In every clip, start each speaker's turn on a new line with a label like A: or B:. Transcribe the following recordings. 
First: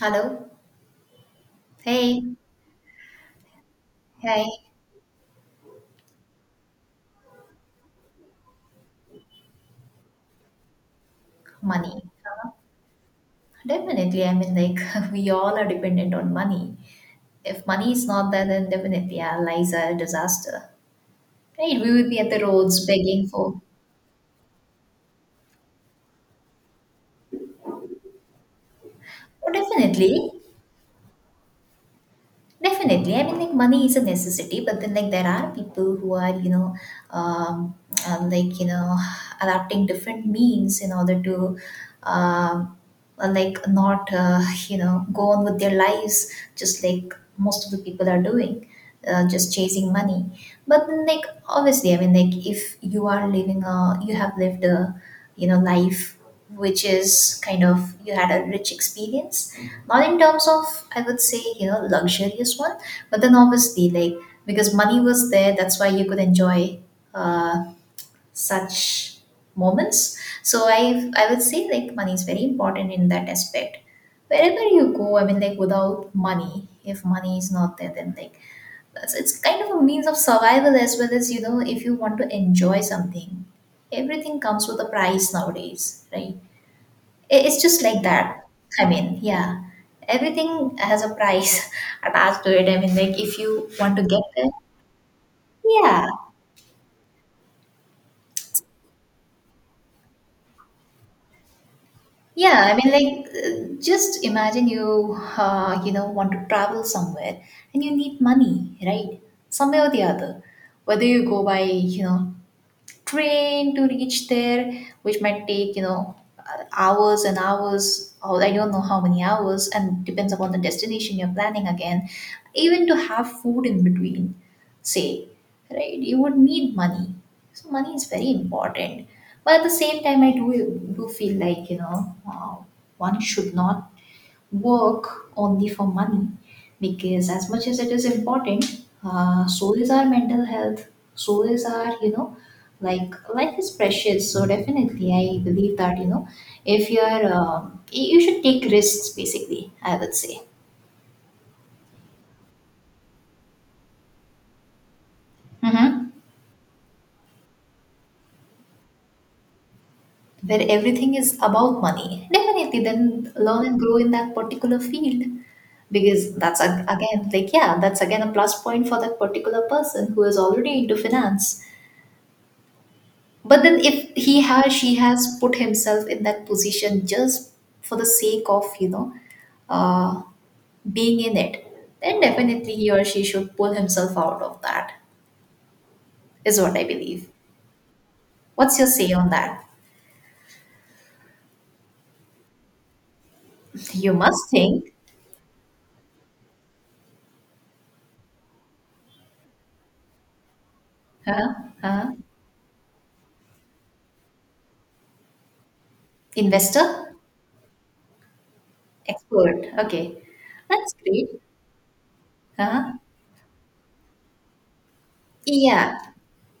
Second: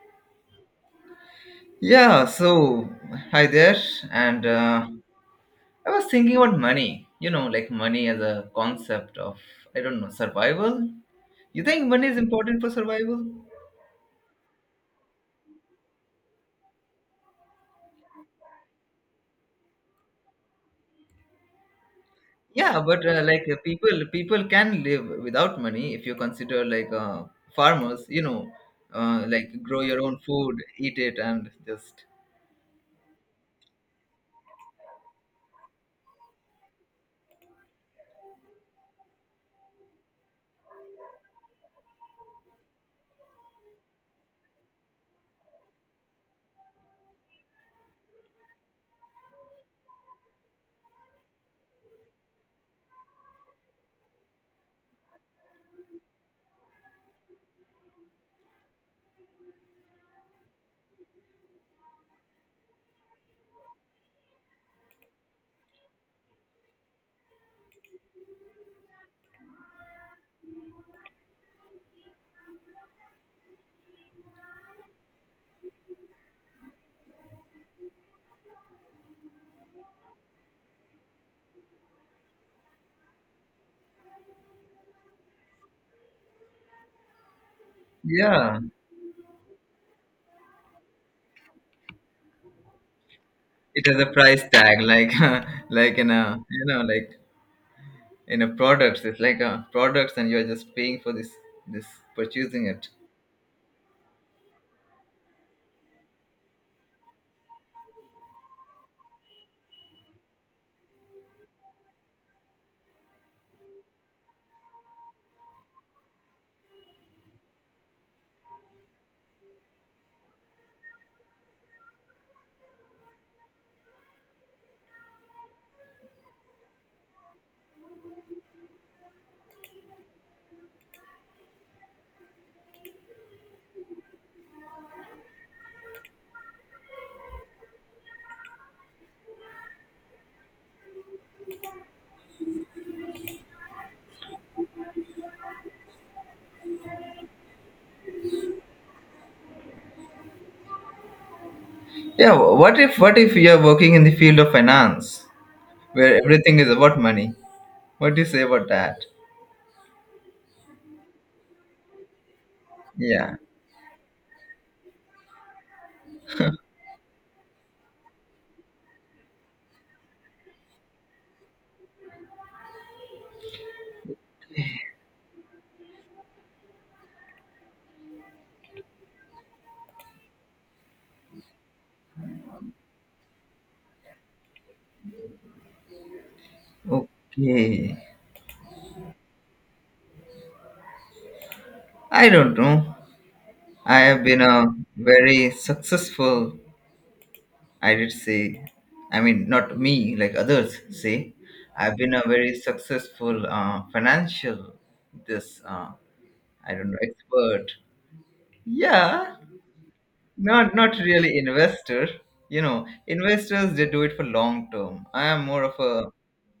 A: Hello. Hey.
B: Yeah, so hi there, and
A: Hey.
B: uh, I was thinking about money. Like money as a concept of, I don't know, survival. You think
A: Money.
B: money is
A: Uh,
B: important for survival?
A: Definitely. I mean, like, we all are dependent on money. If money is not there, then definitely our lives are a disaster. Right? We would be at the
B: Yeah,
A: roads
B: but uh,
A: begging
B: like uh,
A: for.
B: people can live without money if you consider like farmers.
A: Oh,
B: Like grow your
A: definitely.
B: own food, eat it, and just
A: Definitely. I mean, like money is a necessity, but then like there are people who are, you know, um, like you know, adapting different means in order to, um, like not, you know, go on with their lives just like most of the people are doing, just chasing money. But then like obviously, I mean, like if you are living a, you have lived a, you know, life which is kind of you had a rich experience, not in terms of, I would say, you know, luxurious one, but then obviously like because money was there, that's why you could enjoy uh, such moments. So I would say like money is very important in that aspect. Wherever you go, I mean, like without money, if money is not there, then like it's kind of a means of survival as well as, you know, if you want to enjoy something. Everything comes with a price nowadays, right? It's just like that.
B: yeah,
A: I mean, yeah, everything has a price attached to it. I mean, like if you
B: it
A: want
B: has
A: to
B: a
A: get
B: price
A: there,
B: tag like like
A: yeah,
B: in a like products. It's like products, and you're just paying for this purchasing
A: yeah. I
B: it.
A: mean, like just imagine you, you know, want to travel somewhere and you need money, right? Somewhere or the other, whether you go by, you know, train to reach there, which might take, you know, hours and hours, or I don't know how many hours, and depends upon the destination you're planning again. Even to have food in between, say, right, you would need money. So money is very important. But at the same time, I do feel like, you know, one should not work only for money, because as much as it is important, so is our mental health, so is our, you know, like life is precious. So definitely I believe that, you know, if you're you should take risks, basically, I would say.
B: Yeah, what if you're working in the field of finance
A: Mm-hmm.
B: where everything is about money? What do you say about that?
A: Where everything is about money, definitely then
B: Yeah,
A: learn and grow in that particular field, because again like yeah, that's again a plus point for that particular person who is already into finance. But then if he has, she has put himself in that position just for the sake of, you know, uh, being in it, then definitely he or she should pull himself out of that, is what I believe.
B: okay,
A: What's your say on that?
B: I don't know. I
A: You
B: have been
A: must
B: a
A: think,
B: very successful. I did say, I mean not me, like others say.
A: huh?
B: I've
A: Huh?
B: been a very successful financial, this, I don't know,
A: Investor?
B: expert. Yeah.
A: Expert. Okay.
B: Not
A: That's
B: not
A: great.
B: really investor. You know,
A: Huh?
B: investors, they do it for long term. I am more of
A: Yeah.
B: a,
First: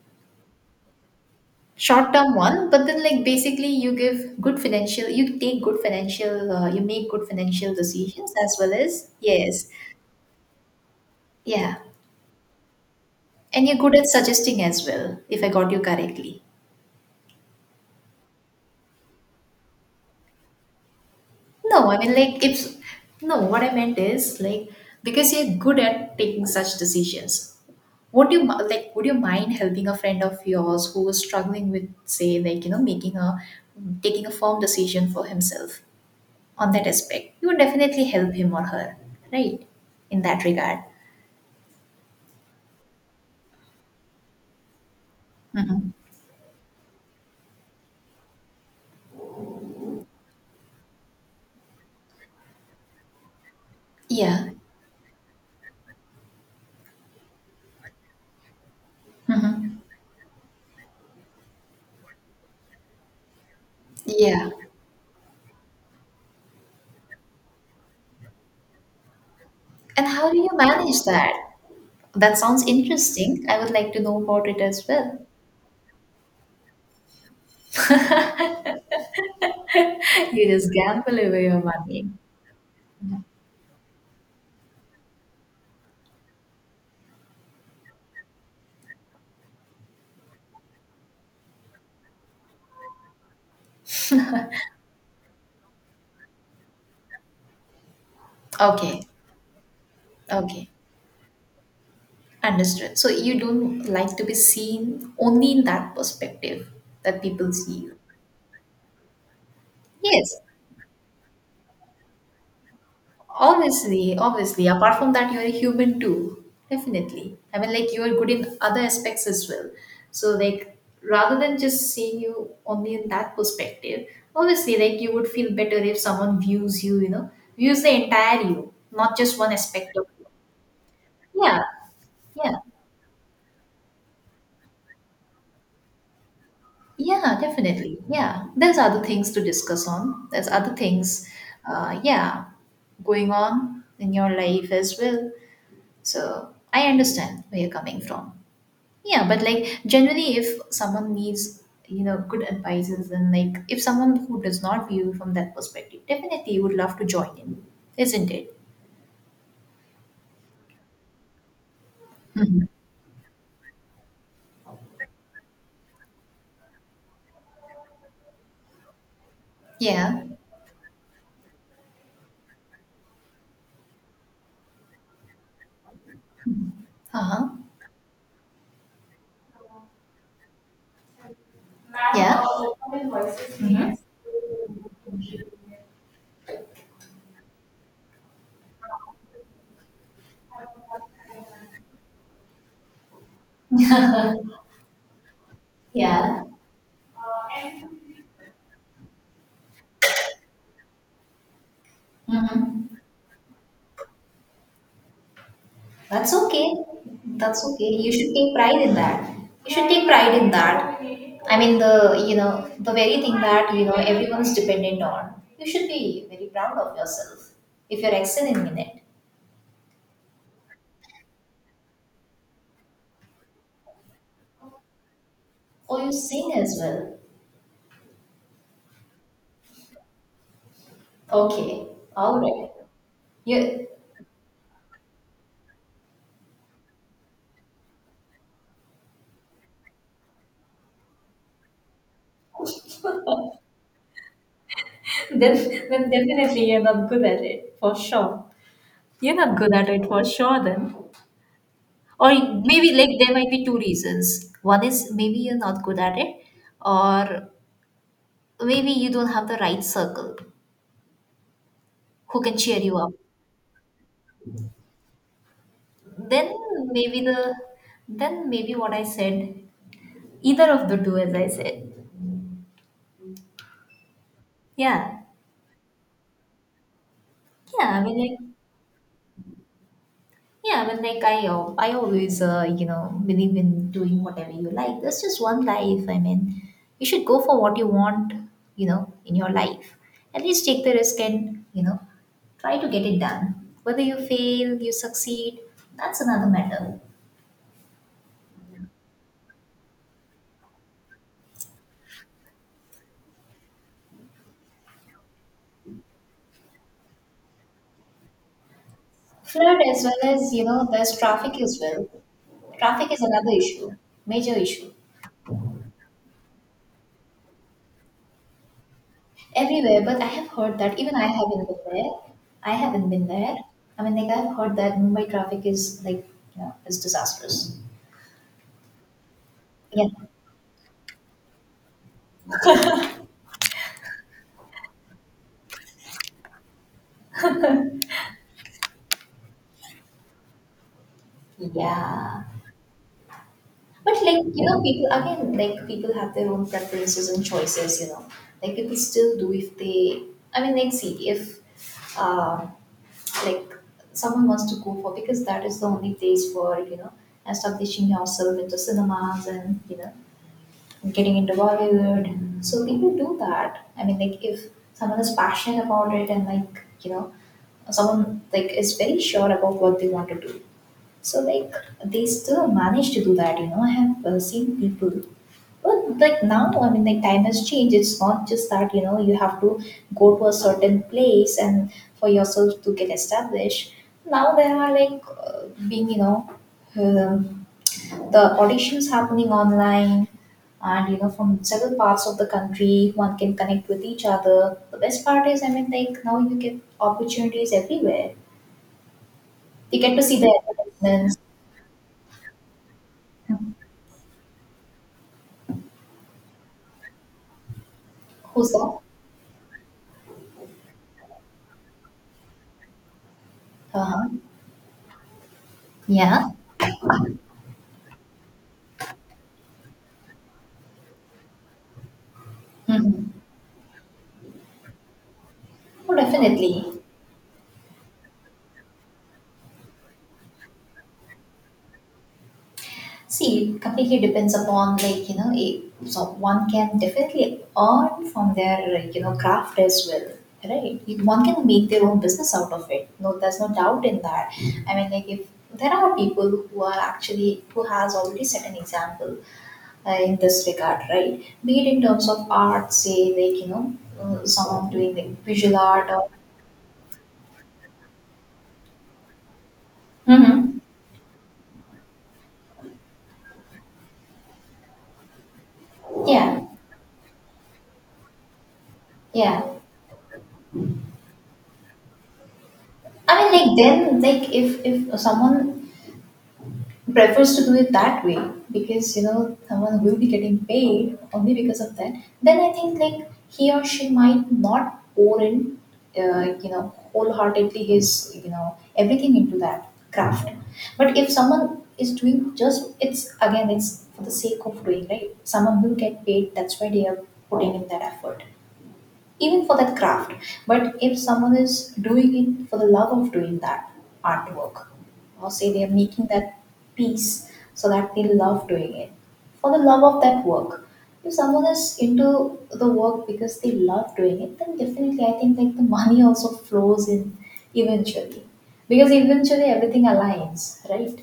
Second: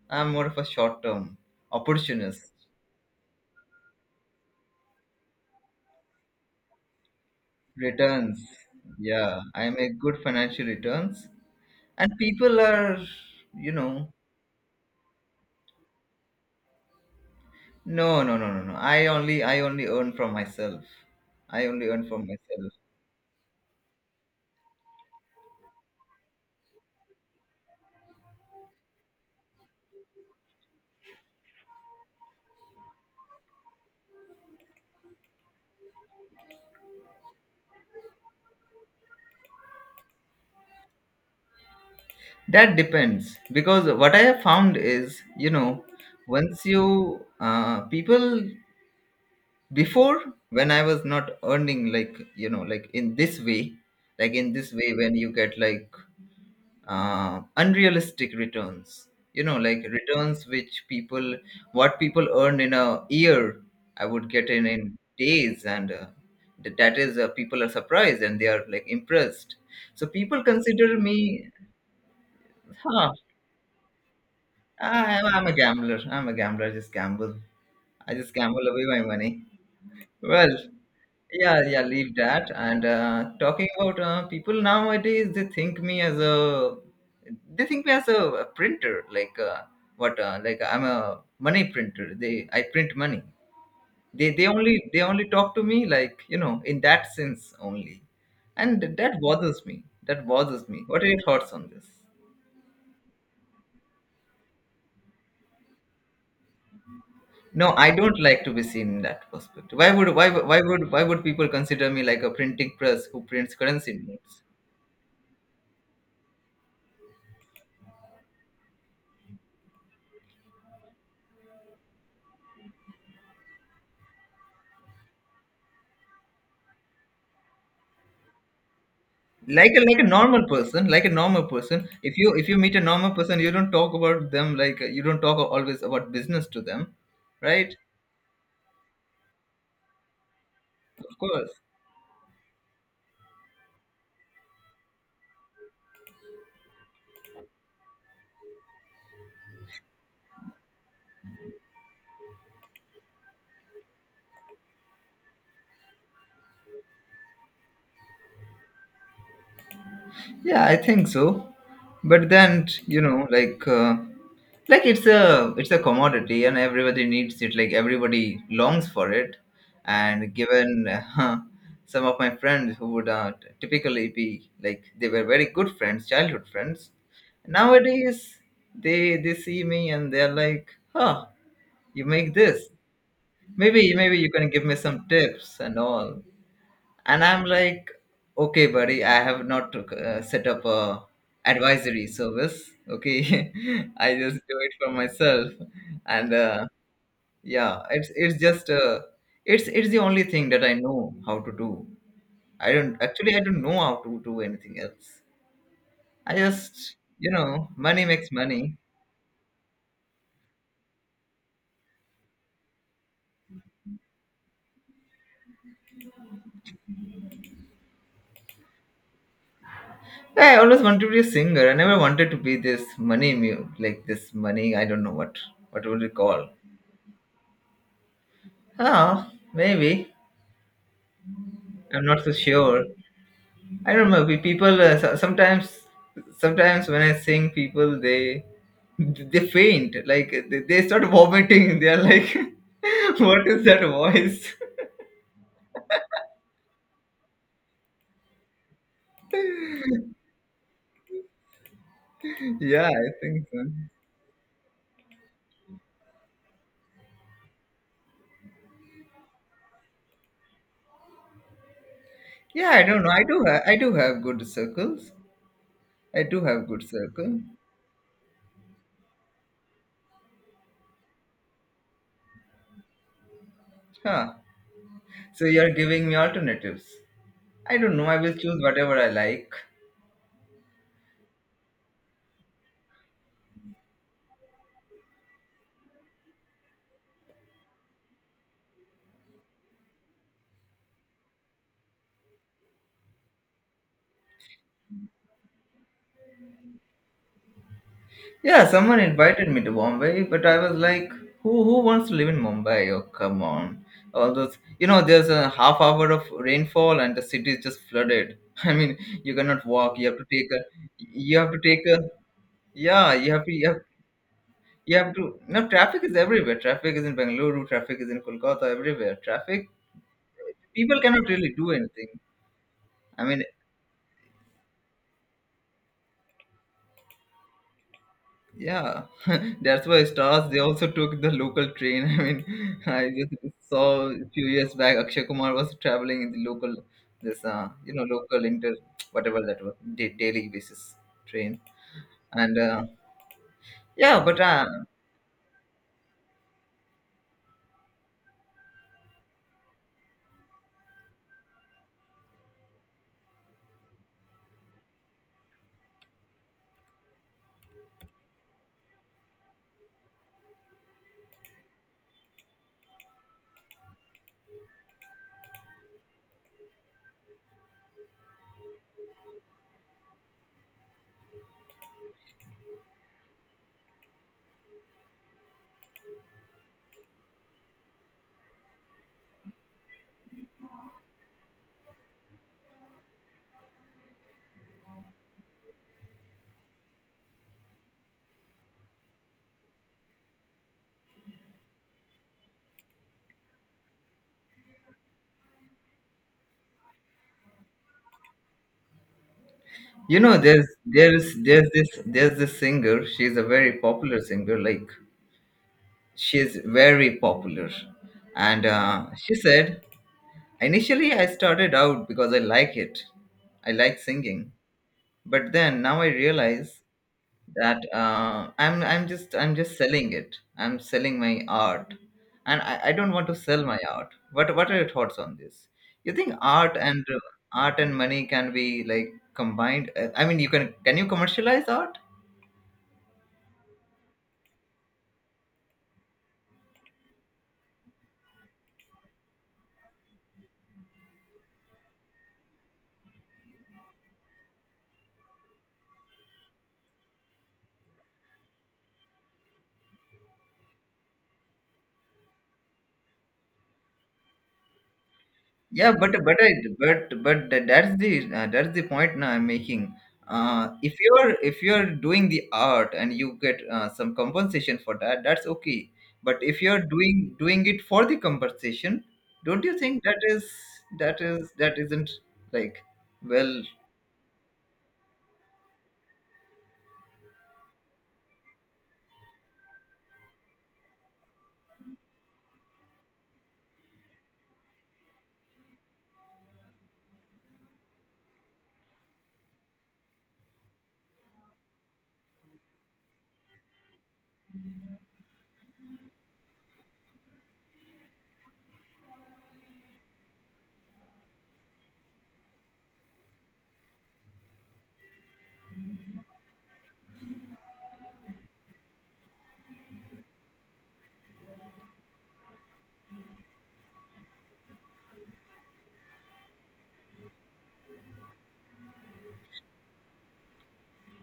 B: I am more of a short term
A: Short term
B: opportunist.
A: one, but then like basically you give good financial, you take good financial, you make good financial decisions
B: Returns.
A: as well as,
B: Yeah,
A: yes,
B: I make good financial returns.
A: yeah,
B: And people are,
A: and
B: you
A: you're good at
B: know,
A: suggesting as well, if I got you correctly.
B: no, no, no, no, no, I only earn from myself. I only
A: No, I
B: earn
A: mean,
B: from
A: like,
B: myself.
A: if no, what I meant is like, because you're good at taking such decisions. Would you mi- like? Would you mind helping a friend of yours who was struggling with, say, like, you know, making a taking a firm decision for himself on that aspect? You would definitely help him or her, right? In that regard.
B: That depends, because what I have found is, you know,
A: Hmm.
B: once you people, before, when I was not earning like, you know, like in this way, like
A: Yeah.
B: in this way, when you get like unrealistic returns, you know,
A: Hmm.
B: like returns which people, what people earn in a year, I would get
A: Yeah.
B: in days, and that is people are surprised and they are like impressed,
A: And
B: so
A: how do
B: people
A: you
B: consider
A: manage
B: me,
A: that? That sounds
B: huh,
A: interesting. I would like to know about it as
B: I,
A: well.
B: i'm a gambler i'm a gambler I just gamble away my money.
A: You
B: Well,
A: just gamble away
B: yeah,
A: your
B: yeah,
A: money.
B: leave that, and talking about people nowadays, they think me as a, they think me as a printer like, what, like I'm a money printer. They, I print money. They only talk to me like, you know, in that sense only, and
A: Okay,
B: that bothers me. That bothers
A: okay,
B: me. What are your thoughts on this?
A: understood. So you don't like to be seen only in that perspective that people
B: No,
A: see
B: I
A: you.
B: don't like to be seen in that perspective. why would why,
A: Yes,
B: would- why would why would people consider me like a printing press who prints currency
A: obviously,
B: notes?
A: obviously. Apart from that, you're a human too. Definitely. I mean, like, you're good in other aspects as well. So, like, rather than just seeing you only in that perspective, obviously, like, you would feel better if someone views you, you know, views the entire you, not just one
B: Like a,
A: aspect
B: like a
A: of you.
B: normal person. Like a normal
A: Yeah,
B: person, if you, if
A: yeah,
B: you meet a normal person, you don't talk about them like you don't talk always about business to them,
A: yeah,
B: right?
A: definitely. Yeah. There's other things to discuss on. There's other
B: Of
A: things,
B: course.
A: yeah, going on in your life as well. So, I understand where you're coming from. Yeah, but like generally, if someone needs, you know, good advices, and like if someone who does not view from that perspective, definitely would love to join in, isn't it?
B: Yeah, I think so. But then,
A: Mhm.
B: you know, like it's a, it's a commodity and everybody needs it. Like everybody longs for it.
A: Yeah.
B: And given some of my friends who would typically be like, they were very good friends, childhood friends.
A: Uh huh.
B: Nowadays, they see me and they're like, "Huh, you make
A: Yeah.
B: this.
A: Hmm.
B: Maybe you can give me some tips and all." And I'm like, okay buddy, I have not set up a advisory service, okay. I just do it for myself, and
A: Yeah.
B: yeah, it's just it's the only thing that I know how to do. I
A: Hmm.
B: don't actually, I don't know how to do anything else. I
A: That's okay.
B: just, you
A: That's
B: know,
A: okay.
B: money
A: You
B: makes
A: should take
B: money.
A: pride in that. You should take pride in that. I mean, the you know the very thing that, you know, everyone's dependent on. You should be very proud of yourself if you're excelling in it.
B: Yeah, I always wanted to be a singer. I never wanted to be this money, like this money, I don't know what would
A: Oh, you
B: it call?
A: sing as well.
B: Oh, maybe
A: Okay,
B: I'm not so
A: all right.
B: sure.
A: You
B: I don't know. People, sometimes, sometimes when I sing, people, they faint. Like they start vomiting. They are like, "What is that voice?"
A: then then definitely you're not good at it for sure. You're not good at it for sure then. Or
B: Yeah,
A: maybe
B: I
A: like there
B: think
A: might
B: so.
A: be two reasons. One is maybe you're not good at it, or maybe you don't have the right circle who can
B: Yeah,
A: cheer
B: I
A: you
B: don't know.
A: up.
B: I do. I do have good circles. I do
A: Then
B: have good
A: maybe
B: circle.
A: the then maybe what I said, either of the two as I said.
B: Huh.
A: Yeah.
B: So you are giving me alternatives. I don't
A: Yeah, I
B: know. I
A: mean,
B: will
A: like
B: choose whatever I like.
A: yeah, but like I always, you know, believe in doing whatever you like. There's just one life. I mean, you should go for what you want, you know, in your life. At least take the risk and, you know, try to get it done. Whether you fail, you succeed, that's another matter.
B: Yeah, someone invited me to Bombay, but I was like, who wants to live in Mumbai? Oh, come on. All those, you know, there's a half hour of rainfall and the city is just flooded. I mean, you cannot
A: Flood
B: walk.
A: as
B: You
A: well
B: have to take
A: as,
B: a,
A: you know, there's
B: you have to
A: traffic as
B: take a,
A: well. Traffic
B: yeah,
A: is another issue, major issue.
B: you have to, no, traffic is everywhere. Traffic is in Bengaluru, traffic is in Kolkata, everywhere. Traffic,
A: Everywhere, but I have heard that,
B: people
A: even I
B: cannot really
A: haven't
B: do
A: been
B: anything.
A: there. I haven't
B: I
A: been
B: mean,
A: there. I mean, like I've heard that Mumbai traffic is like, you know, is disastrous.
B: yeah, that's why
A: Yeah,
B: stars, they also took the local train. I mean, I just saw a few years back Akshay Kumar was traveling in the local, this, you know, local inter whatever that was, daily basis train.
A: yeah.
B: And
A: But
B: yeah, but
A: like, you know, people again, like people have their own preferences and choices. You know, like people still do if they. I mean, like see if um, like someone wants to go for, because that is the only place for, you know, establishing yourself into cinemas and, you know, getting into Bollywood. So people do that. I mean, like if someone is passionate about it and like, you know, someone like is very sure about what they want to do, so like they still manage to do that, you know. I have seen people, but like now, I mean, like time has changed. It's not just that, you know, you have to go to a certain place and for yourself to get established. Now there are like being, you know, um, the auditions happening online, and you know, from several parts of the country, one can connect with each other. The best part is, I mean, like now you get opportunities everywhere. You get
B: you
A: to
B: know,
A: see the
B: there's there's
A: advertisements.
B: there's this there's this singer. She's a very popular singer. Like, she's very popular, and
A: Who's that?
B: she said, initially I started out because I like it. I like
A: Uh-huh.
B: singing, but then now I
A: Yeah.
B: realize that I'm just selling it. I'm selling my art, and I don't want
A: Mm-hmm.
B: to sell my art. What are your thoughts on this? You
A: Oh,
B: think art,
A: definitely.
B: and art and money can be like combined? I mean, you can you commercialize art?
A: See, it completely depends upon, like, you know, it, so one can definitely earn from their, you know, craft as well. Right? One can make their own business out of it. No, there's no doubt in that. I mean, like if there are people who are actually, who has already set an example in this regard, right? Be it in terms of art, say like, you know, someone doing like visual
B: Yeah,
A: art or.
B: but I, but that's the, that's the point now I'm making.
A: Mm-hmm.
B: If you're, if you're doing the art and you get some compensation for that, that's okay. But if
A: Yeah.
B: you're doing, doing it for the compensation, don't
A: Yeah.
B: you think that is, that is, that isn't like,
A: I mean,
B: well?
A: like then, like if someone prefers to do it that way because, you know, someone will be getting paid only because of that, then I think like he or she might not pour in, you know, wholeheartedly his, you know, everything into that craft. But if someone is doing just it's again it's for the sake of doing, right, someone will get paid. That's why they are putting in that effort, even for that craft. But if someone is doing it for the love of doing that artwork, or say they are making that piece so that they love doing it, for the love of that work, if someone is into the work because they love doing it, then definitely I think like the money also flows in eventually. Because eventually everything aligns, right?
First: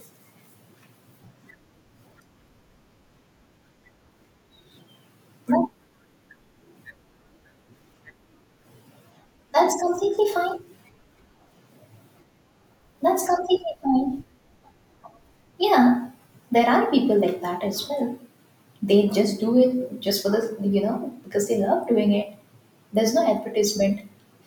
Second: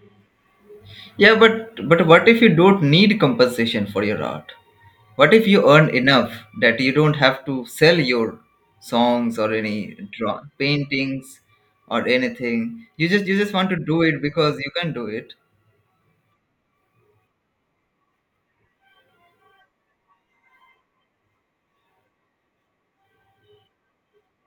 B: Yeah, but what if you don't need compensation for your art? What if you
A: That-
B: earn enough that you don't have to sell your songs, or
A: That's
B: any
A: completely
B: draw
A: fine.
B: paintings or anything? You
A: That's
B: just, you just want
A: completely
B: to do it
A: fine.
B: because you can do it.
A: Yeah, there are people like that as well. They just do it just for the because they love doing it. There's no advertisement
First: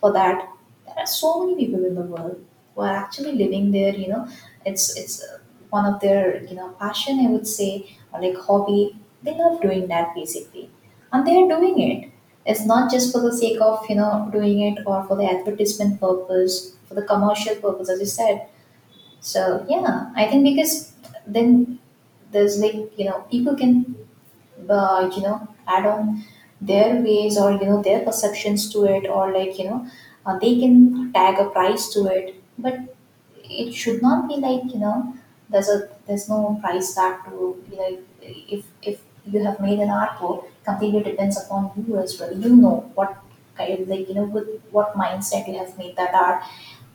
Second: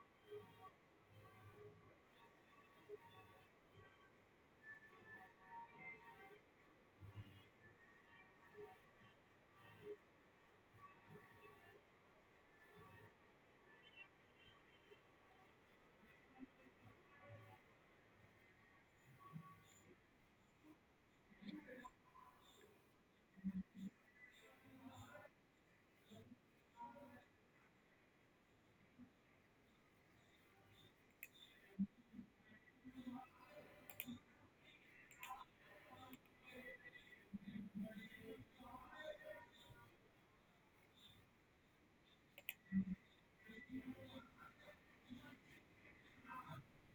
A: for that. There are so many people in the world who are actually living their it's one of their passion, I would say, or like hobby. They love doing that basically, and they are doing it. It's not just for the sake of doing it or for the advertisement purpose, for the commercial purpose, as you said. So yeah, I think because then there's like people can add on their ways or their perceptions to it, or like they can tag a price to it. But it should not be like there's no price tag to if you have made an artwork, completely depends upon you as well. You know what kind of, like with what mindset you have made that art,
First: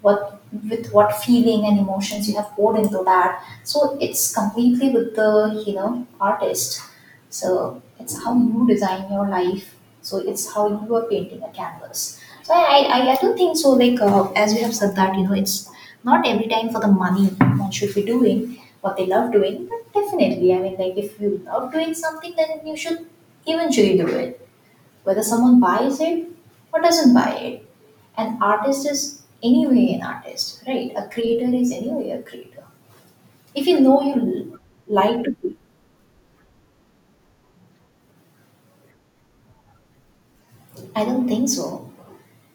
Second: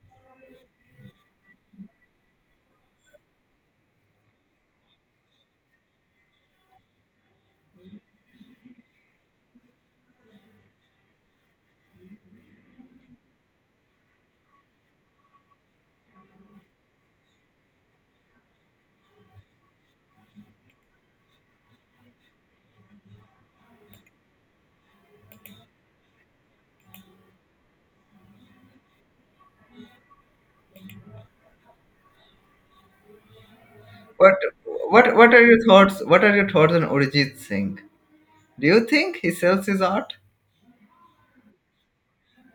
A: what, with what feeling and emotions you have poured into that. So it's completely with the artist. So it's how you design your life. So it's how you are painting a canvas. So I do think so. Like as you have said, that it's not every time for the money. One should be doing what they love doing, but definitely, I mean, like, if you love doing something, then you should eventually do it, whether someone buys it or doesn't buy it. An artist is anyway an artist, right? A creator is anyway a creator. If you
B: What what
A: like
B: what
A: to,
B: are your thoughts? What are your thoughts on Arijit Singh? Do you think he sells his art?
A: I don't think so.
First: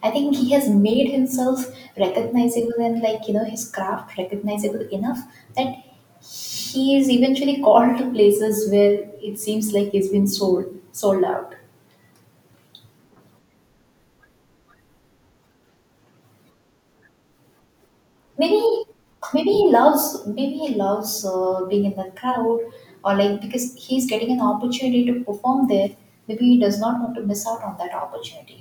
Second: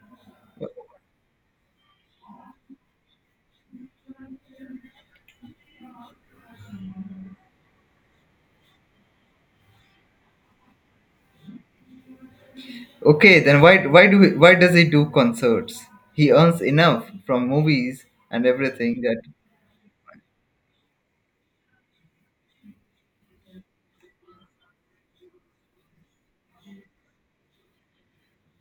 A: I think he has made himself recognizable and, like, his craft recognizable enough that he is eventually called to places where it seems like he's been sold out.
B: Okay, then why do he, why does he do concerts? He earns enough from movies and
A: Maybe,
B: everything that,
A: maybe he loves, maybe he loves being in the crowd, or like because he's getting an opportunity to perform there. Maybe he does not want to miss out on that opportunity.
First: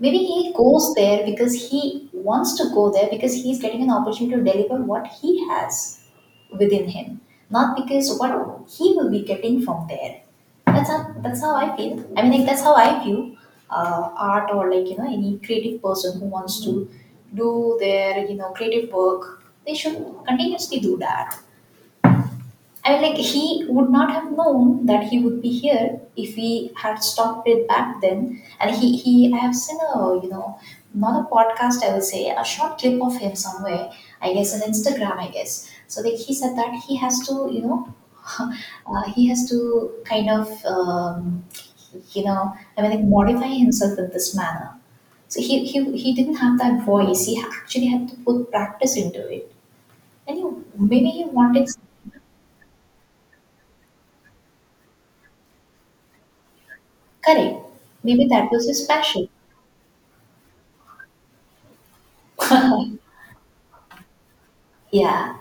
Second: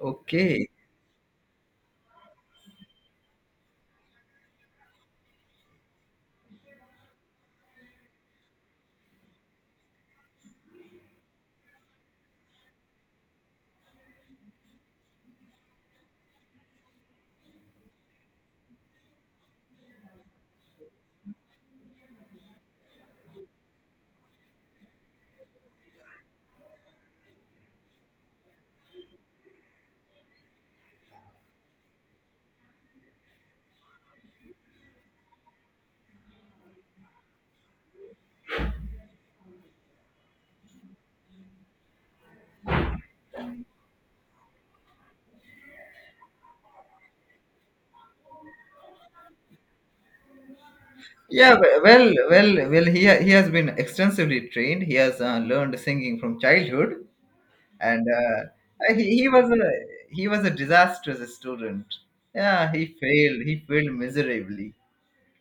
A: Maybe he
B: okay.
A: goes there because he wants to go there because he's getting an opportunity to deliver what he has within him, not because what he will be getting from there. That's how I feel. I mean, like, that's how I view art, or like any creative person who wants to do their creative work. They should continuously do that. I mean, like, he would not have known that he would be here if he had stopped it back then. And he, I have seen a, you know, not a podcast, I will say, a short clip of him somewhere. I guess on Instagram, I guess. So like he said that he has to, you know, he has to kind of, you know, I mean, like, modify himself in this manner. So he didn't have that voice. He actually had to put practice into it. And maybe he
B: Yeah,
A: wanted.
B: well, well, well. He he has been extensively trained. He has learned singing from childhood,
A: Correct.
B: and
A: Maybe that was his
B: he
A: passion.
B: was a, he was a disastrous student. Yeah, he failed. He failed miserably,
A: Yeah.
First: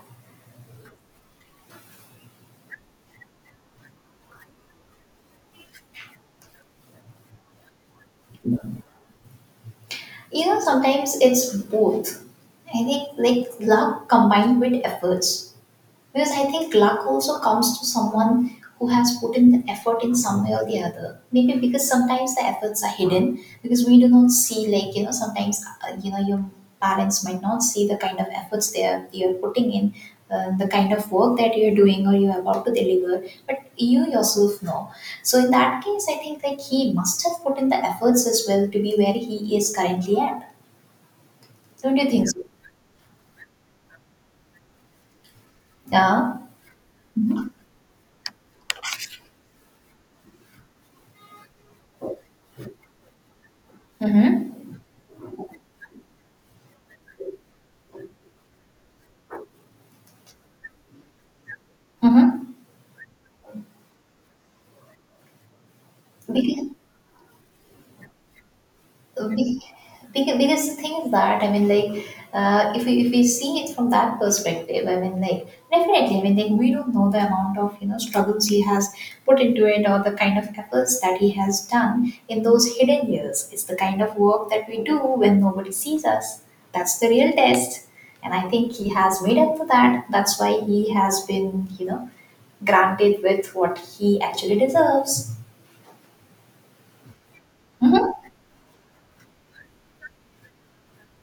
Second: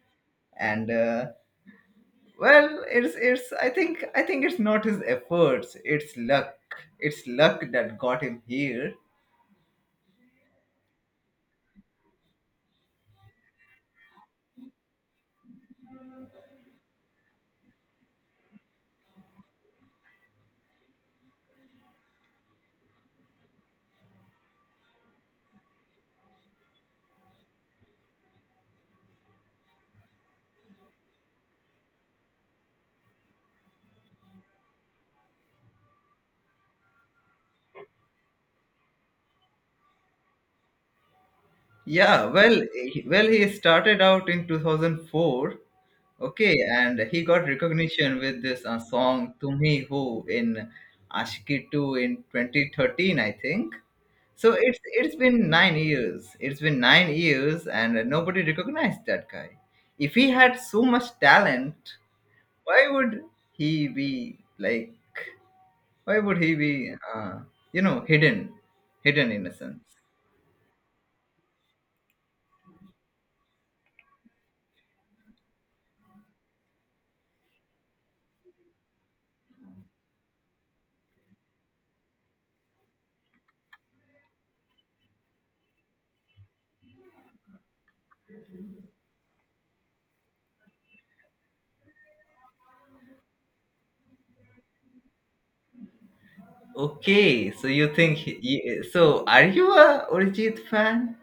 B: and well, it's. I think, I think it's not his efforts. It's luck. It's luck that got him here.
A: You know, sometimes it's both. I think like luck combined with efforts. Because I think luck also comes to someone who has put in the effort in some way or the other. Maybe because sometimes the efforts are hidden because we do not see, like, you know, sometimes, you know, your parents might not see the kind of efforts they are, you're putting in, the kind of work that you're doing or you're about to deliver, but you yourself know. So in that case, I think like he must have put in the efforts as well to be where he is currently at. Don't you
B: Yeah,
A: think so?
B: well, well, he started out in 2004,
A: Yeah.
B: okay, and he got recognition with this song "Tumhi Ho" in Ashiki 2 in 2013, I think. So
A: Mm-hmm.
B: it's been 9 years. It's been 9 years, and nobody recognized that guy. If he had so much talent,
A: Mm-hmm.
B: why would he be like? Why would he
A: Because
B: be, you know, hidden,
A: So,
B: hidden in a sense?
A: Because the thing is that, I mean, like, if we see it from that perspective, I mean, like, definitely, I mean, like, we don't know the amount of struggles he has put into it, or the kind of efforts that he has done in those hidden years. It's the kind of work that we do when nobody sees us. That's the real test, and I think he has made up for that. That's why he has been granted with what he actually deserves.
B: Okay, so you
A: Mhm.
B: think he, so, are you a Arijit fan?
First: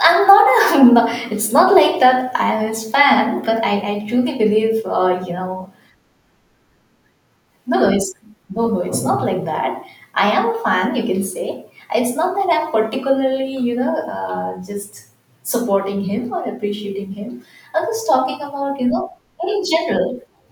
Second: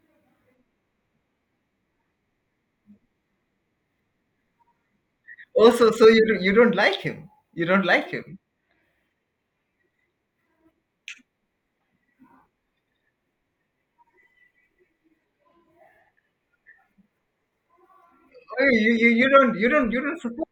A: I'm not a. No, it's not like that. I'm his fan, but I truly believe, you know,
B: Also, so you don't, you don't like him. You
A: no,
B: don't
A: no,
B: like
A: it's
B: him.
A: no, no, it's not like that. I am a fan, you can say. It's not that I'm particularly, you know, just supporting him or appreciating him. I'm just talking
B: Oh,
A: about, you
B: you, you
A: know,
B: you don't,
A: in
B: you don't you don't
A: general.
B: support,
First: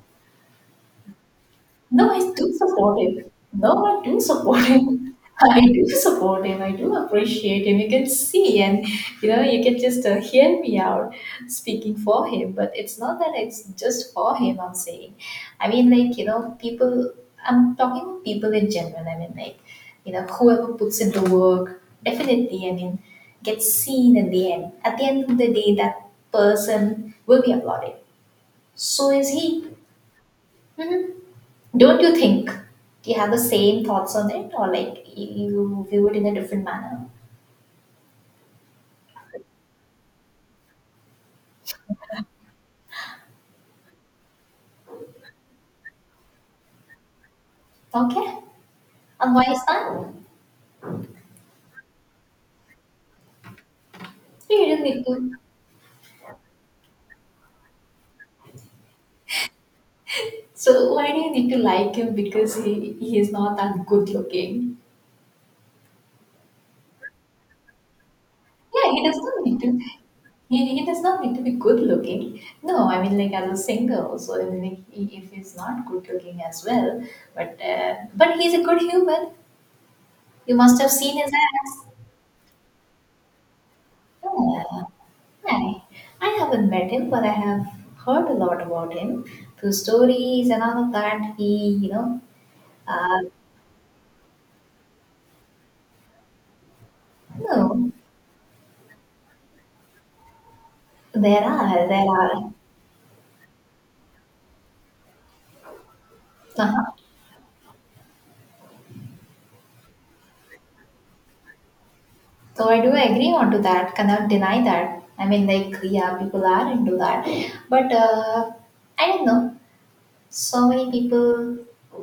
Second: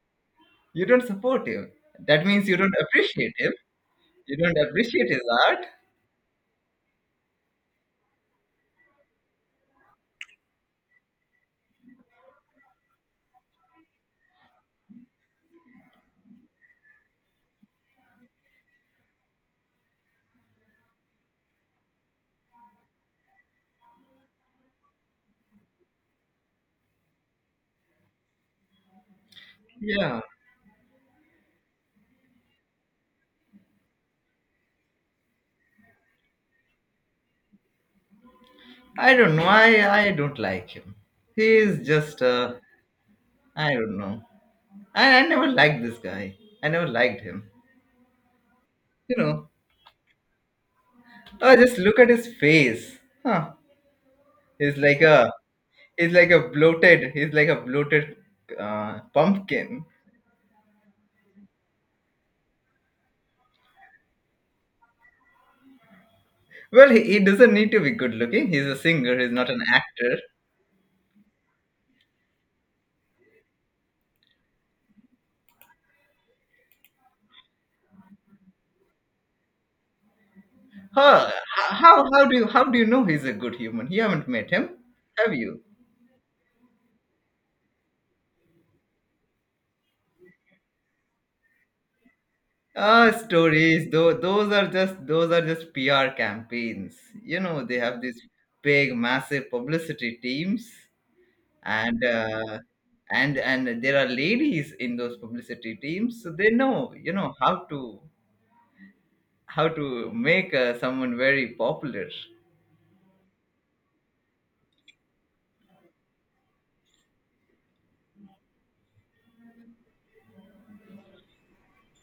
B: you don't support him.
A: No, I
B: That means
A: do
B: you don't
A: support him.
B: appreciate him.
A: No, I do
B: You don't
A: support
B: appreciate
A: him.
B: his art.
A: I do support him. I do appreciate him. You can see, and you know, you can just hear me out speaking for him. But it's not that it's just for him. I'm saying, I mean, like, you know, people. I'm talking about people in general. I mean, like, you know, whoever puts in the work, definitely. I mean, gets seen in the end. At the end of the day, that person will be applauded. So is he.
B: Yeah,
A: Mhm. Don't you think? Do you have the same thoughts on it, or like you view it in a different manner?
B: I don't know. I don't like him. He is just, I don't know. I never liked this guy. I never liked him.
A: Okay,
B: You
A: and why
B: know.
A: is that?
B: Oh, just look at his face. Huh?
A: You
B: He's
A: don't
B: like
A: need to.
B: a, he's like a bloated, he's like a bloated pumpkin.
A: So why do you need to like him because he is not that good looking?
B: Well, he doesn't need to be good looking. He's a
A: Yeah, he does
B: singer. He's
A: not
B: not
A: need
B: an
A: to.
B: actor.
A: He does not need to be good looking. No, I mean, like, as a single. So I mean, like, if he's not good looking as well, but he's a good human. You must have seen
B: Huh?
A: his ass.
B: How do you, how do you know he's a good human? You haven't met him,
A: Yeah.
B: have you?
A: Hi, I haven't met him, but I have heard a lot about him through stories and all of that. He, you know,
B: Ah,
A: uh,
B: stories. Though those are just, those are just PR campaigns. You know they
A: no,
B: have these big, massive publicity teams,
A: there
B: and
A: are.
B: and there are ladies in those publicity teams, so they know,
A: Uh-huh.
B: you know, how to, how to make someone very popular.
A: So I do agree on to that. Cannot deny that. I mean, like, yeah, people are into that, but I don't know. So many people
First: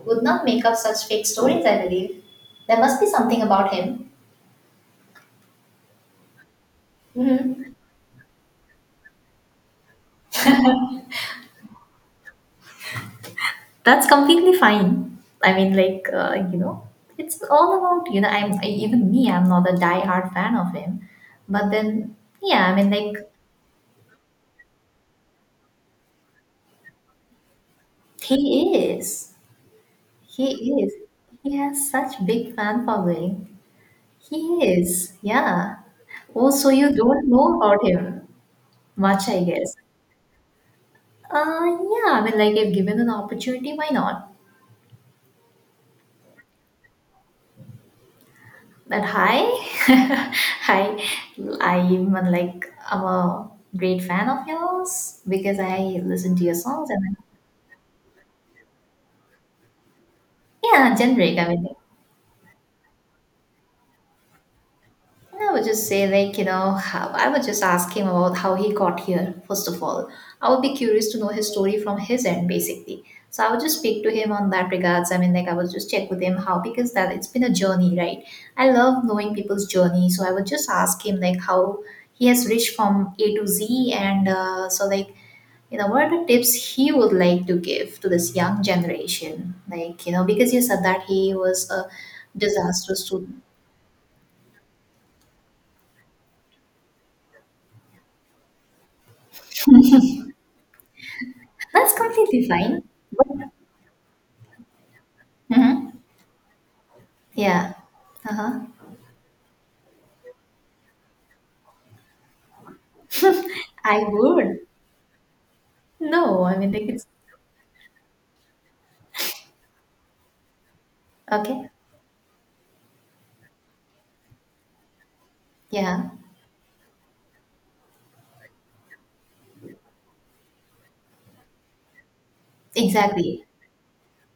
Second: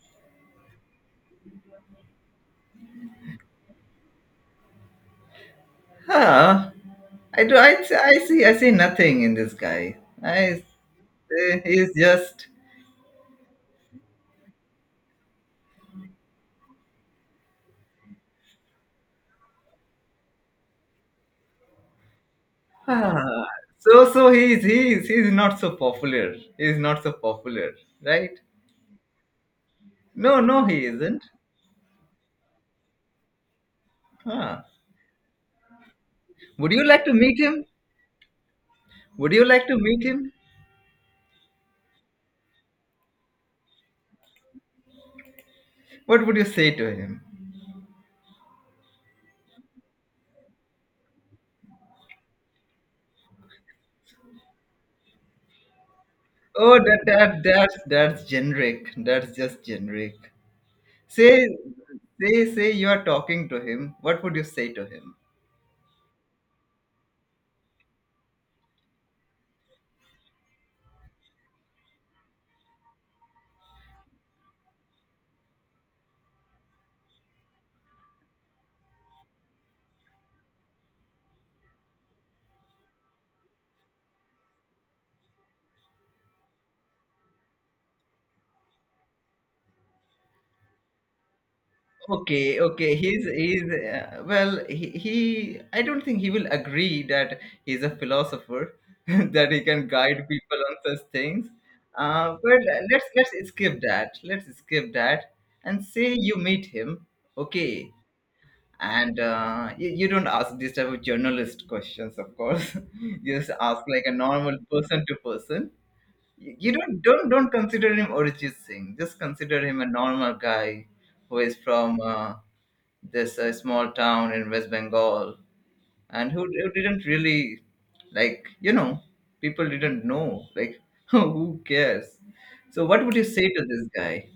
A: would not make up such fake stories. I believe there must be something about him.
B: Huh? I do.
A: Mm-hmm.
B: I, I see. I see nothing in this guy. I. He's just.
A: That's completely fine. I mean, like, you know, it's all about, you know, even me, I'm not a die-hard fan of him. But then, yeah, I mean, like,
B: Ah, so so he's not so popular. He's not so popular, right?
A: he is.
B: No, no,
A: He
B: he
A: is.
B: isn't.
A: He has such big fan following. He
B: Ah.
A: is. Yeah. Oh, so
B: Would you
A: you
B: like to
A: don't
B: meet
A: know
B: him?
A: about him much,
B: Would you
A: I
B: like
A: guess.
B: to meet him?
A: Yeah, I mean, like, if given an opportunity, why not?
B: What would you say to him?
A: But hi, hi, I'm like I'm a great fan of yours because I listen to your
B: Oh,
A: songs
B: that
A: and
B: that that's that's generic. That's just generic.
A: yeah, generic. I
B: Say,
A: mean,
B: say, say you are talking to him. What would you say to him?
A: I would just say, like, you know, how, I would just ask him about how he got here, first of all. I would be curious to know his story from his end, basically. So I would just speak to him on that regards. I mean, like, I would just check with him how, because that it's been a journey, right? I love knowing people's journey. So I would just ask him, like, how he has reached from A to Z. And so, like, you know, what are the tips he would like to give to this young generation? Like, you know, because you said that he was a
B: Okay, okay.
A: disastrous
B: He's
A: student.
B: he's well, he, I don't think he will agree that he's a philosopher that he can guide people on such things.
A: That's completely
B: But
A: fine.
B: let's
A: But,
B: let's skip that. Let's skip that and
A: hmm
B: say you meet him.
A: Yeah.
B: Okay,
A: Uh-huh.
B: and you, you don't ask this type of journalist questions, of course. You just ask like
A: I
B: a normal
A: would.
B: person to person,
A: No,
B: you,
A: I
B: you
A: mean, like,
B: don't
A: it's
B: don't don't consider him Arijit Singh. Just consider him a normal guy who is
A: okay.
B: from, this, small town in West Bengal,
A: Yeah,
B: and who didn't really like, you know, people didn't know, like, who cares. So what would you
A: exactly.
B: say to this guy?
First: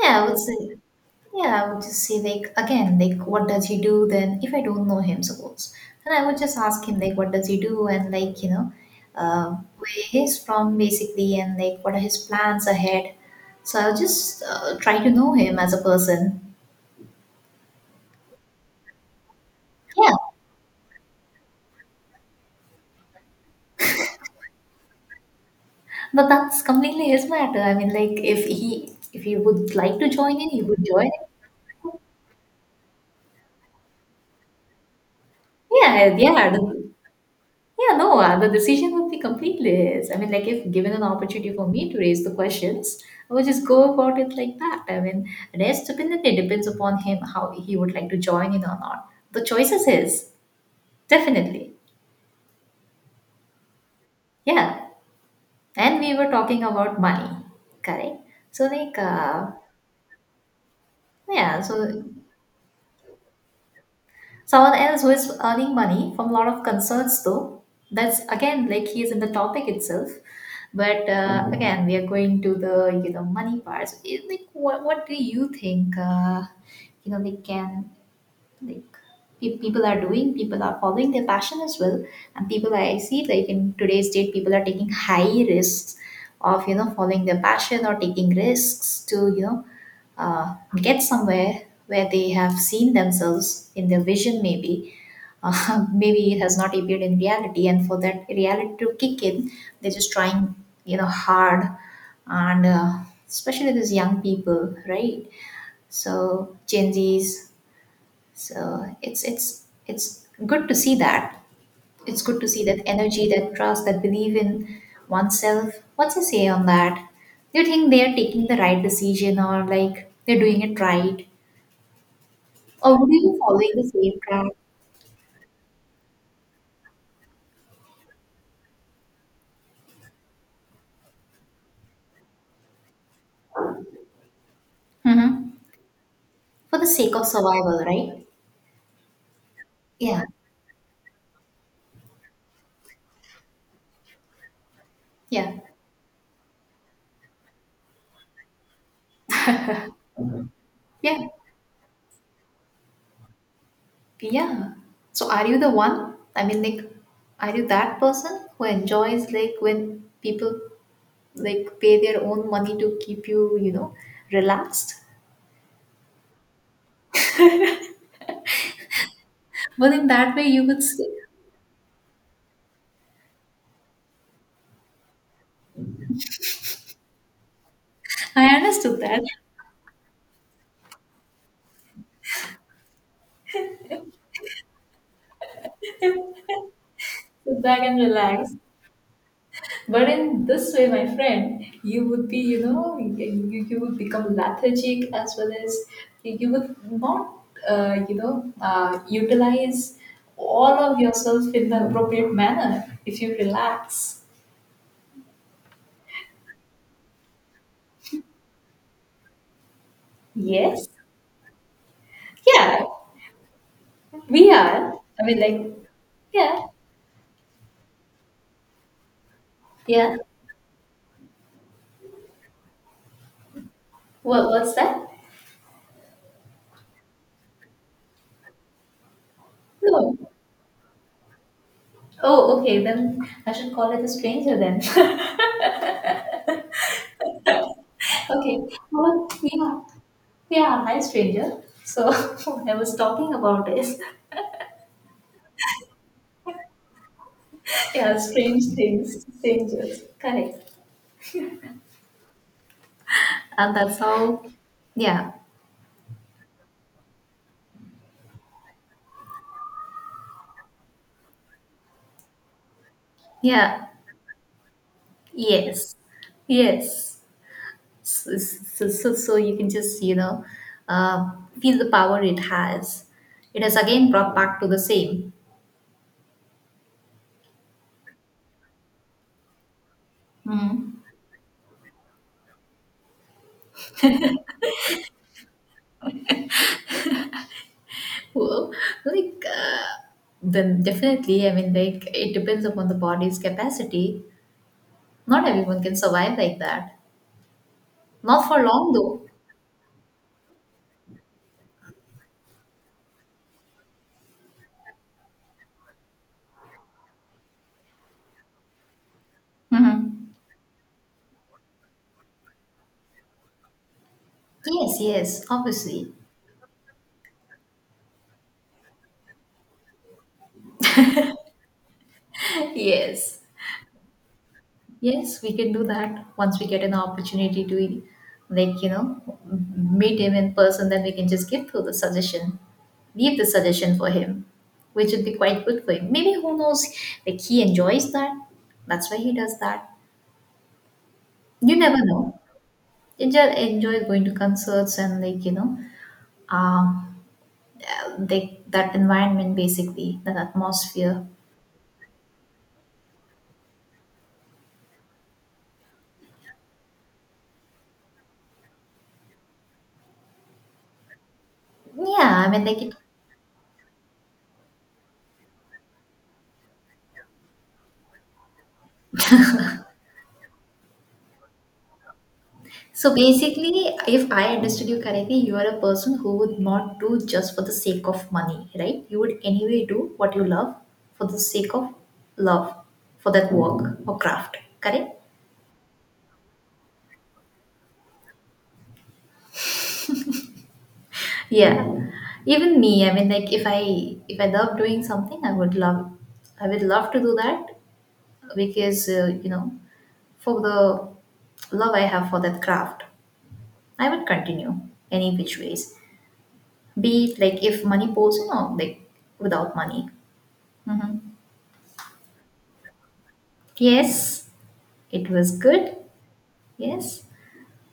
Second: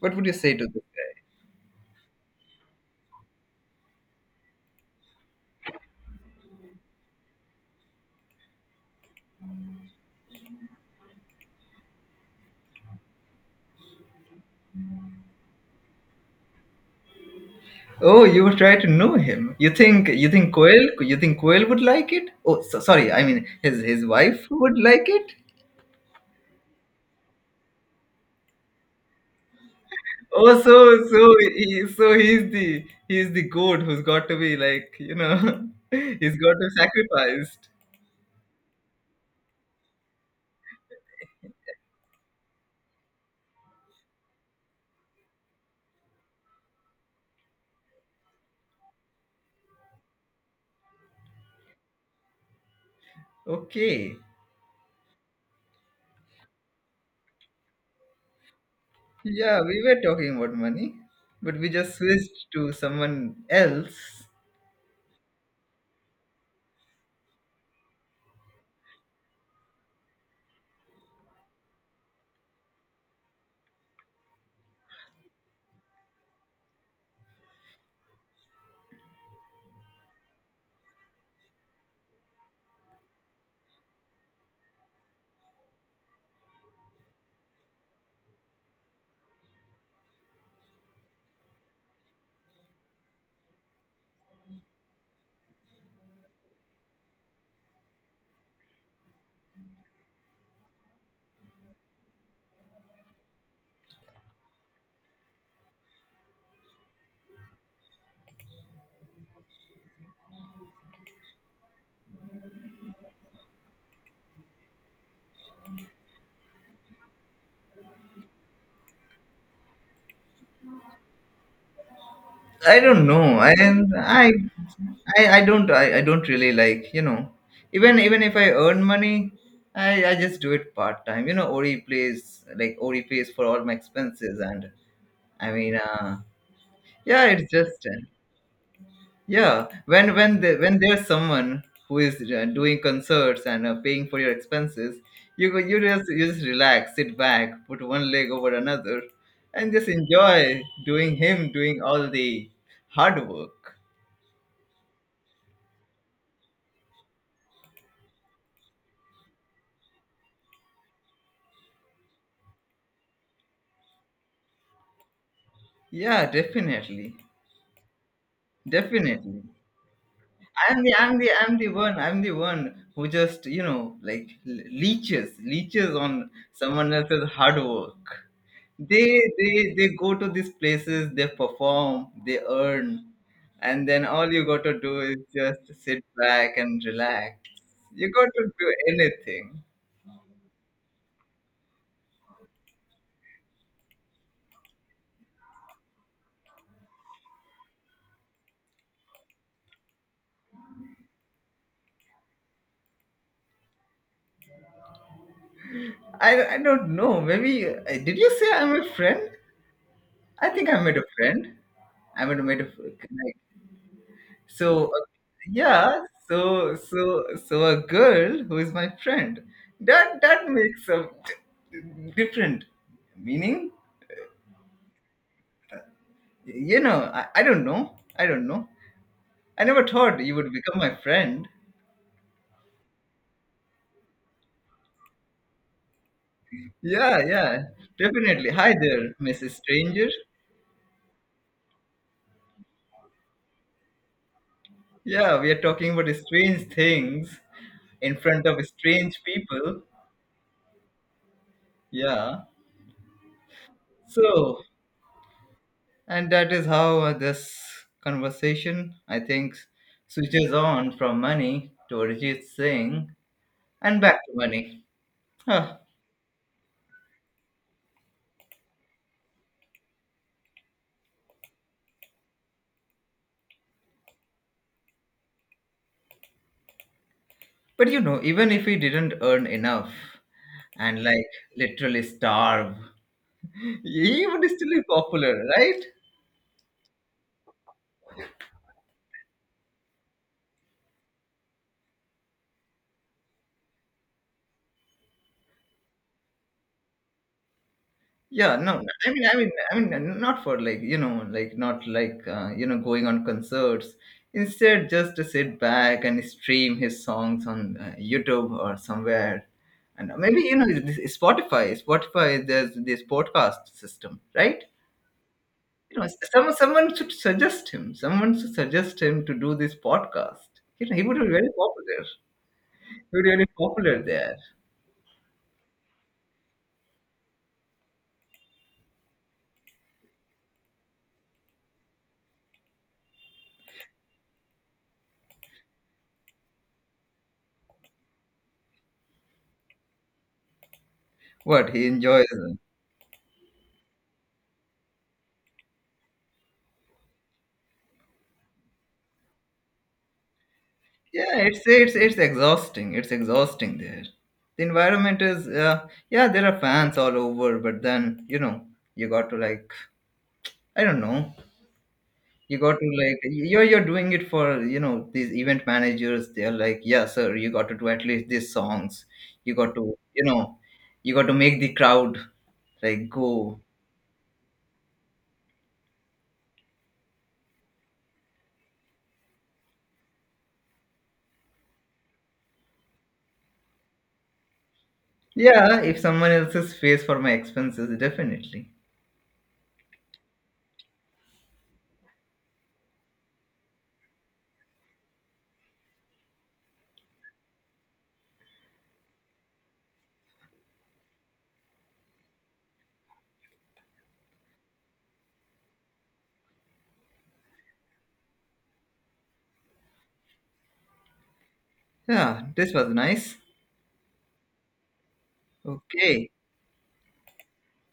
B: What
A: Yeah,
B: would
A: I
B: you
A: would
B: say to
A: say,
B: this guy?
A: yeah, I would just say, like, again, like, what does he do then? If I don't know him, suppose, then I would just ask him, like, what does he do? And, like, you know, uh, where he's from, basically, and, like, what are his plans ahead? So I'll just try to know him as a person.
B: Oh, you would try to know him. You think,
A: Yeah,
B: you think Quail would like it? Oh, so, sorry, I mean, his wife would like it.
A: but that's completely his matter. I mean, like, if he would like to join
B: Oh,
A: in, he would join
B: so
A: in.
B: so he, so he's the, he's the goat who's got to be like, you know,
A: Yeah,
B: he's got
A: yeah,
B: to be sacrificed.
A: yeah. No, the decision would be completely his. I mean, like, if given an opportunity for me to raise the questions, I would just go about it like that. I mean, rest definitely depends upon him how he would like to join in or not. The choice is his, definitely.
B: Okay,
A: Yeah, and we were talking about money, correct? So like,
B: yeah, we were talking about money, but
A: yeah,
B: we just
A: so
B: switched to someone else.
A: Someone else who is earning money from a lot of concerns, though, that's again like he is in the topic itself. But again, we are going to the money parts. Like, what do you think? You know, we can like people are doing, people are following their passion as well, and people I see, like, in today's date, people are taking high risks of following their passion, or taking risks to get somewhere where they have seen themselves in their vision, maybe maybe it has not appeared in reality, and for that reality to kick in, they're just trying hard. And especially these young people, right? So gen z's. So it's it's good to see that. It's good to see that energy, that trust, that belief in oneself. What's your say on that? Do you think they are taking the right decision, or like they're doing it right?
B: I
A: Or
B: don't
A: would you be
B: know,
A: following the
B: and
A: same
B: I,
A: track?
B: I don't really like, you know, even even if I earn money, I just do it part time. You know, Ori plays, like Ori pays for all my expenses, and
A: Hmm.
B: I mean,
A: For the sake
B: yeah,
A: of
B: it's
A: survival,
B: just.
A: right?
B: Yeah,
A: Yeah.
B: when they, when there's someone who is doing concerts and paying for your expenses, you
A: Yeah.
B: go, you just, you just relax, sit back, put one leg over another, and just enjoy doing
A: Yeah.
B: him doing all the hard work.
A: Yeah. So are you the one? I mean, like, are you that person who enjoys like when people like pay their own money to keep you, you know, relaxed?
B: Yeah, definitely, definitely.
A: But in that way, you
B: I'm
A: could
B: the
A: sit.
B: I'm the I'm the one who just, you know, like, leeches, leeches on someone else's hard work.
A: I understood
B: they
A: that.
B: they they go to these places, they perform, they earn, and then all you got to do is just sit back and relax.
A: Sit back and
B: You got to
A: relax.
B: do anything.
A: But in this way, my friend, you would be, you know, you would become lethargic, as well as you would not, you know, utilize all of yourself in the appropriate manner if you relax.
B: I don't know. Maybe, did you say I'm a friend? I think I
A: Yes.
B: made a friend. I made a, made a,
A: Yeah,
B: like,
A: we
B: so,
A: are. I mean, like,
B: yeah,
A: yeah,
B: so so so a girl who is my friend,
A: yeah.
B: that that makes a different meaning.
A: What, what's that?
B: You know, I don't know. I don't know. I never
A: No.
B: thought you would become my friend.
A: Oh, okay. Then I should call it a stranger then.
B: Yeah, yeah, definitely.
A: Okay.
B: Hi there,
A: Well,
B: Mrs.
A: yeah,
B: Stranger.
A: yeah, hi, stranger. So, what I was talking about is,
B: Yeah, we are talking about strange things in
A: yeah,
B: front of
A: strange
B: strange
A: things,
B: people.
A: strangers. Correct.
B: Yeah.
A: And that's how,
B: So,
A: yeah,
B: and that is how this conversation, I think, switches on from money to Arijit Singh
A: yeah,
B: and back to money. Huh.
A: yes, yes. So, so you can just, you know, uh, feel the power it has. It has again brought back to the same.
B: But you know, even if he didn't earn enough and
A: Mm.
B: like literally starve, he would still be popular, right?
A: Well, like, then definitely, I mean, like, it depends upon the body's capacity. Not everyone can survive like that. Not
B: Yeah,
A: for
B: no, no,
A: long
B: I
A: though.
B: mean, I mean, I mean, not for like, you know, like not like, you know, going on concerts. Instead, just to sit back and stream his songs on YouTube or somewhere, and
A: Mhm.
B: maybe, you know, this Spotify. Spotify, there's this podcast system, right?
A: Yes, yes,
B: You know,
A: obviously.
B: someone should suggest him. Someone should suggest him to do this podcast. You know, he would be very popular. He would be
A: Yes.
B: very popular there.
A: Yes, we can do that once we get an opportunity to, like, you know, meet him in person, then we can just give through the suggestion, leave the suggestion for him, which would be quite good for him. Maybe who knows, like, he enjoys that. That's why he does that.
B: What
A: You
B: he
A: never
B: enjoys.
A: know. You just enjoy going to concerts and, like, you know, um, like that environment basically, that atmosphere.
B: Yeah, it's exhausting. It's exhausting there. The environment is, yeah, there are fans all over, but then, you know, you got to like, I don't know,
A: Yeah, I
B: you
A: mean,
B: got
A: like,
B: to
A: it
B: like, you're doing it for, you know, these event managers, they're like, yeah sir, you got to do at least these songs, you got to, you know, you got to make the crowd, like,
A: So
B: go.
A: basically, if I understood you correctly, you are a person who would not do just for the sake of money, right? You would anyway do what you love for the sake of love for that work or craft, correct?
B: Yeah, if someone else is pays for my expenses, definitely.
A: Yeah. Even me, I mean, like, if I love doing something, I would love to do that because you know, for the love I have for that craft, I would continue any which ways. Be it like if money pulls in or like without money. Mhm.
B: Yeah, this was nice.
A: Yes, it was good.
B: Okay.
A: Yes.